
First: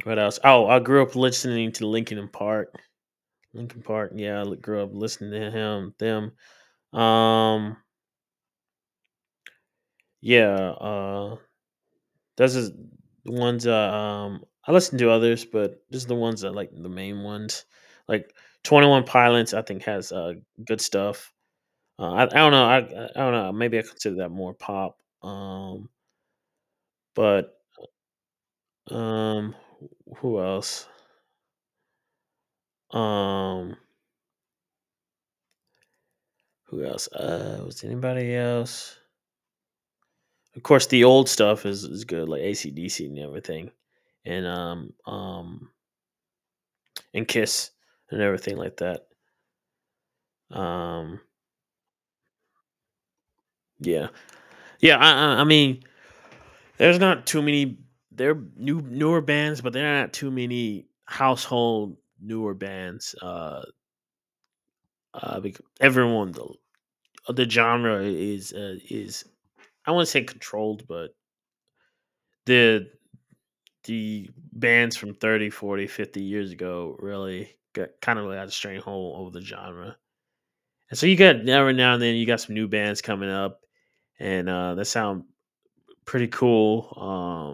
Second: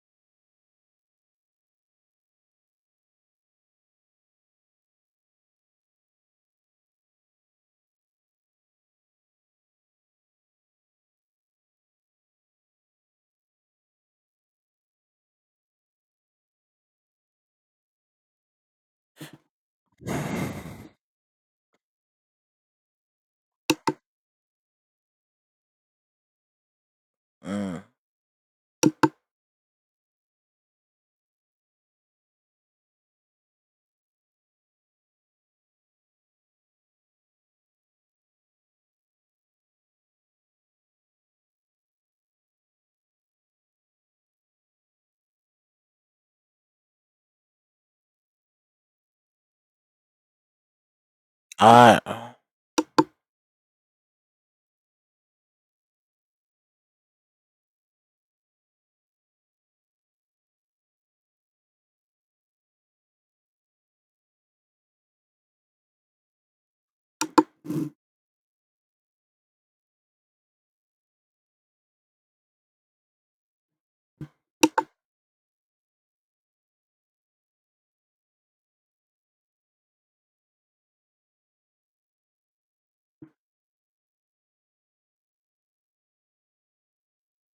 What else? Oh, I grew up listening to Linkin Park. Linkin Park. Yeah, grew up listening to him. Them. Um. Yeah. Those is the ones. I listen to others, but just the ones that like the main ones. Like Twenty One Pilots, I think has good stuff. I don't know. I don't know. Maybe I consider that more pop. But Mm, um. Who else? Um. Who else? Was anybody else? Of course, the old stuff is good, like ACDC and everything, and um um and Kiss and everything like that. Um, I yeah, yeah. I mean, there's not too many. They're newer bands, but there are not too many household newer bands. Because everyone the genre is, I wouldn't say controlled, but the the bands from 30, 40, 50 years ago really got kind of really had a stranglehold over the genre. And so you got every now and then you got some new bands coming up and that sound pretty cool.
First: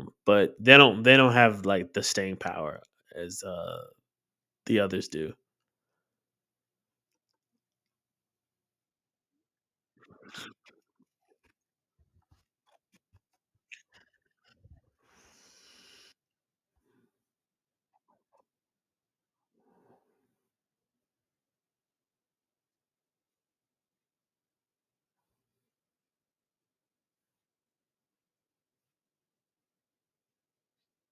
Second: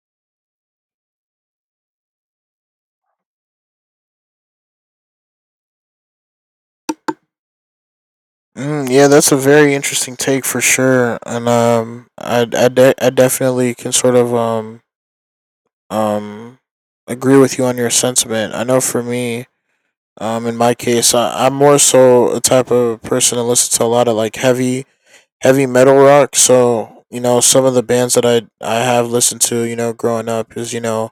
But they don't have like the staying power as the others do. Yeah, that's a very interesting take for sure, and I definitely can sort of um agree with you on your sentiment. I know for me, in my case, I'm more so a type of person that listens to a lot of like heavy metal rock. So you know, some of the bands that I have listened to, you know, growing up is, you know,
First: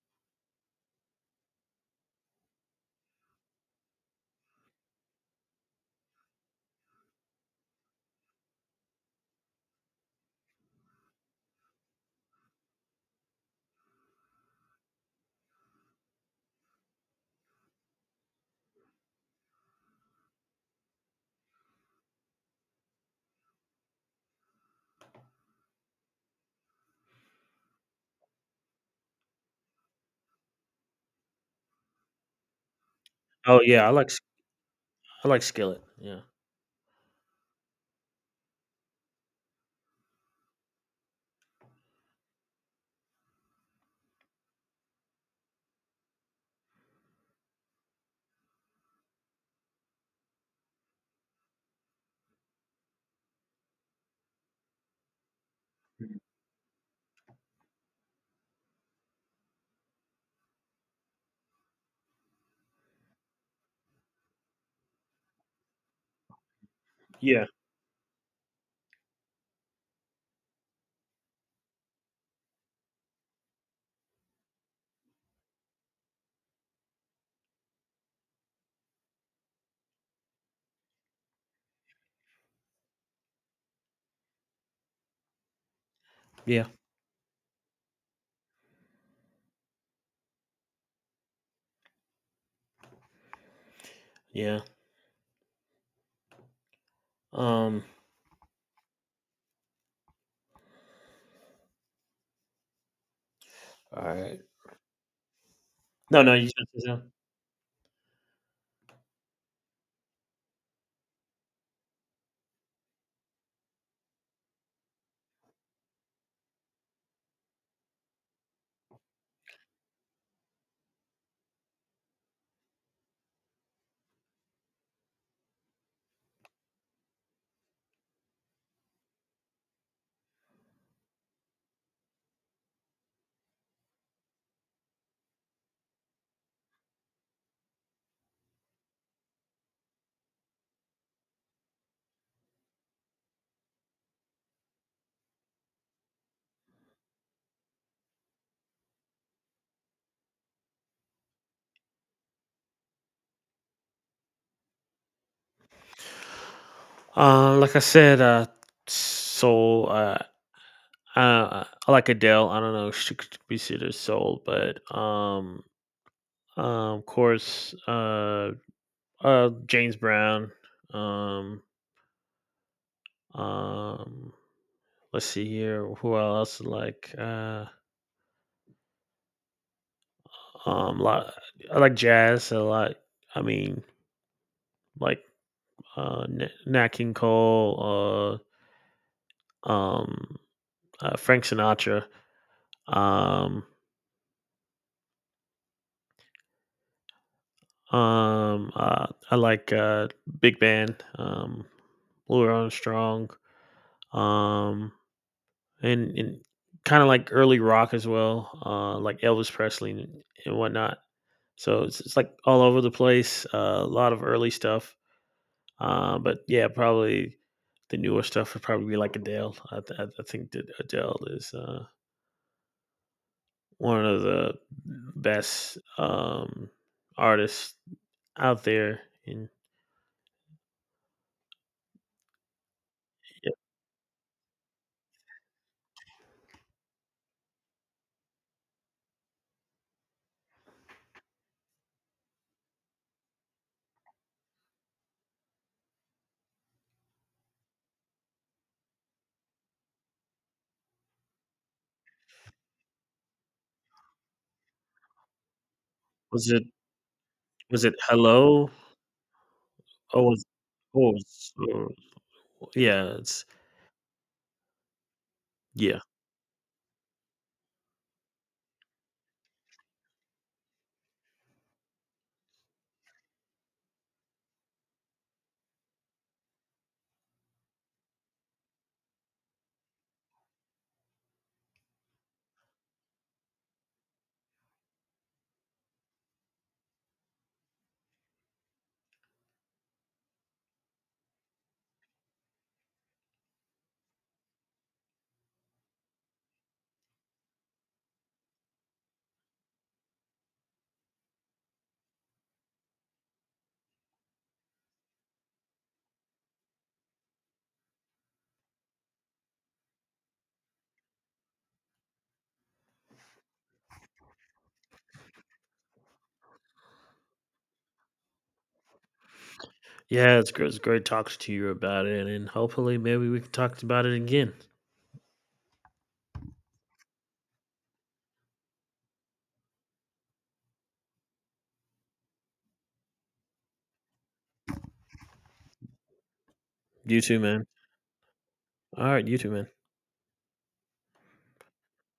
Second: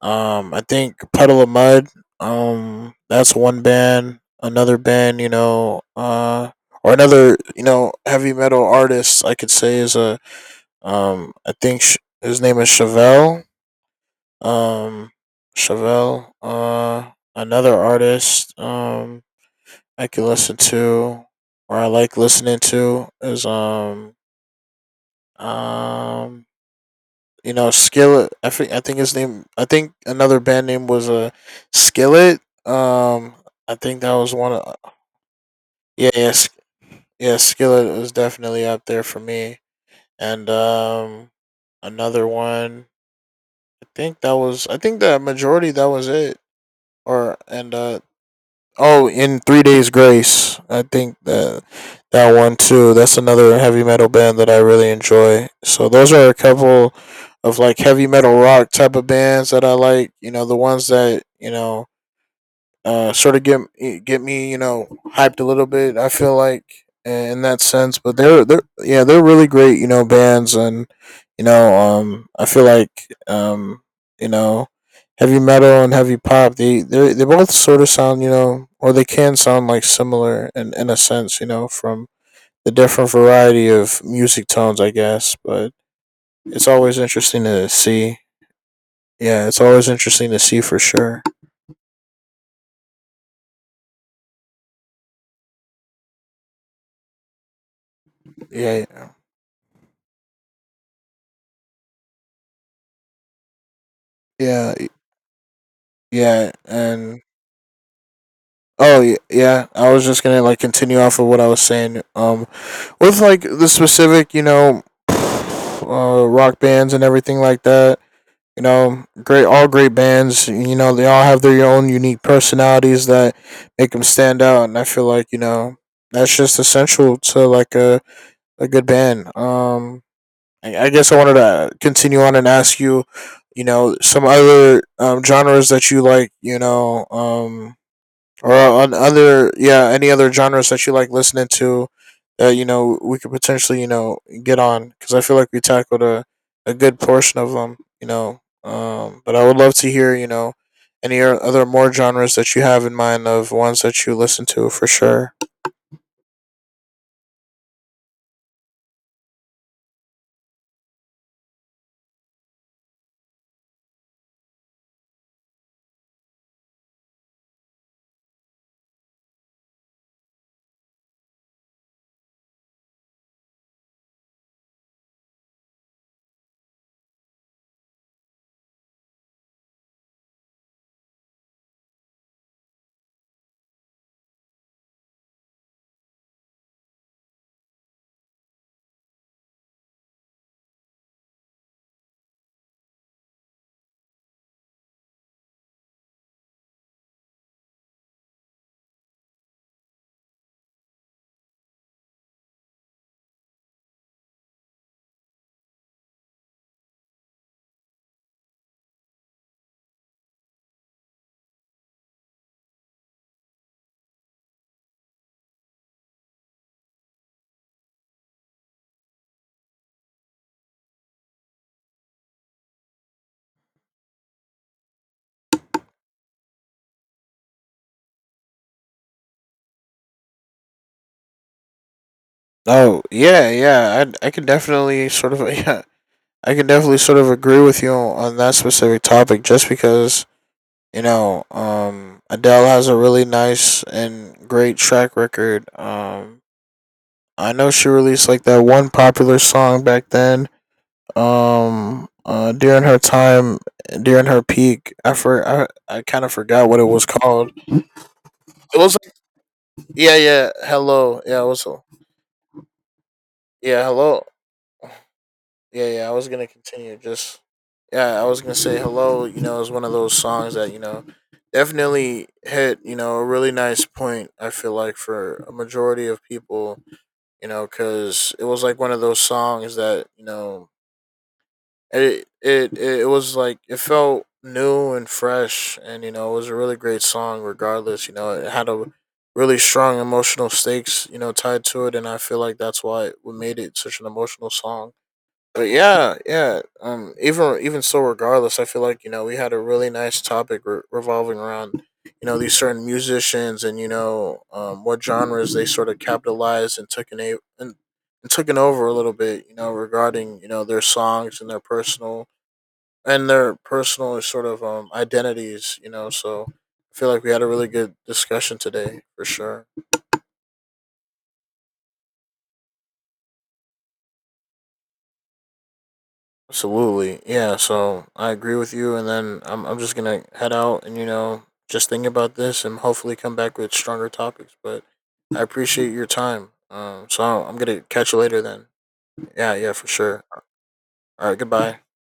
I think Puddle of Mud. That's one band. Another band, you know, or another, you know, heavy metal artist I could say is I think his name is Chevelle. Um, Chevelle. Another artist. I could listen to, or I like listening to is Um, you know, Skillet. I think his name. I think another band name was Skillet. Um, Oh I yeah, think that was one of I like Skillet. yeah Yeah. yeah Sk- Yeah, Skillet was definitely up there for me. And another one. I think that was. I think the majority that was it. Or and Oh, in Three Days Grace, I think that one too. That's another heavy metal band that I really enjoy. So those are a couple of like heavy metal rock type of bands that I like. You know, the ones that you know, sort of get me, you know, hyped a little bit. I feel like in Yeah. that sense, but they're yeah, they're really great, you know, bands. And you know, um, I feel like, um, you know, heavy metal and heavy pop, they both sort of sound, you know, or they can sound like similar in a sense, you know, from the different variety of music tones, I guess, but Yeah. it's always interesting to see. Yeah, it's always interesting to see for sure. Yeah. Um Yeah, yeah, All right. yeah, No, no, you, yeah. just. Yeah, I was just gonna like continue off of what I was saying. With like the specific, you know, rock bands and everything like that. You know, great, all great bands. You know, they all have their own unique personalities that make them stand out, and I feel like, you know, that's just essential to like a good band. I guess I wanted to continue on and ask you, you know, some other genres that you like. You know, or on other yeah, any other genres that you like listening to, that you know we could potentially, you know, get on, because I feel like we tackled a good portion of them, you know. Um, but I would love to hear, you know, any other more genres that you have in mind of ones that you listen to for sure. Like I said, soul. I like Adele. I don't know if she could be considered soul, but um, of course, James Brown. Um, um, let's see here. Who else? Um, lot. I like jazz a lot. I mean, like, Nat King Cole. Uh, um, Frank Sinatra. Um, I like big band. Louis Armstrong. um, and kind of like early rock as well, like Elvis Presley and whatnot. So it's like all over the place, a lot of early stuff. But yeah, probably the newer stuff would probably be like Adele. I, th- I think that Adele is one of the best artists out there. And Oh yeah, yeah, yeah, I can definitely sort of yeah, I can definitely sort of agree with you on that specific topic just because, you know, Adele has a really nice and great track record. I know she released like that one popular song back then. During her time, during her peak, I I kind of was it forgot what it was called. was it Hello? It was like, yeah, Oh, was, yeah, oh, hello, yeah, it was was- oh, yeah, it's yeah, hello. Yeah, yeah. yeah. I was gonna continue. Just Yeah, I was gonna say hello, you know, is one of those songs that, you know, definitely hit, you know, a really nice point. I feel like for a majority of people, you know, because it was like one of those songs that, you know, it was like it felt new and fresh, and you know, it was a really great song. Regardless, you know, it had a really strong emotional stakes, you know, tied to it, and I feel like that's why what made it such an emotional song. But yeah, yeah. Even so, regardless, I feel like, you know, we had a really nice topic revolving around, you know, these certain musicians and, you know, what genres they sort of capitalized and and taken over a little bit. You know, regarding, you know, their songs and their personal sort of, identities. You know, so I feel like we had a really good discussion today for sure. Yeah, it's great. It's great talking to you about it, and hopefully, maybe we can talk about it again. Absolutely. Yeah, so I agree with you, and then I'm just going to head out, and you know, just think about this and hopefully come back with stronger topics, but I appreciate your time. Um, You so too, I'm man. going to catch you later then. All right, you too, Yeah, man. yeah, for sure. All right, goodbye.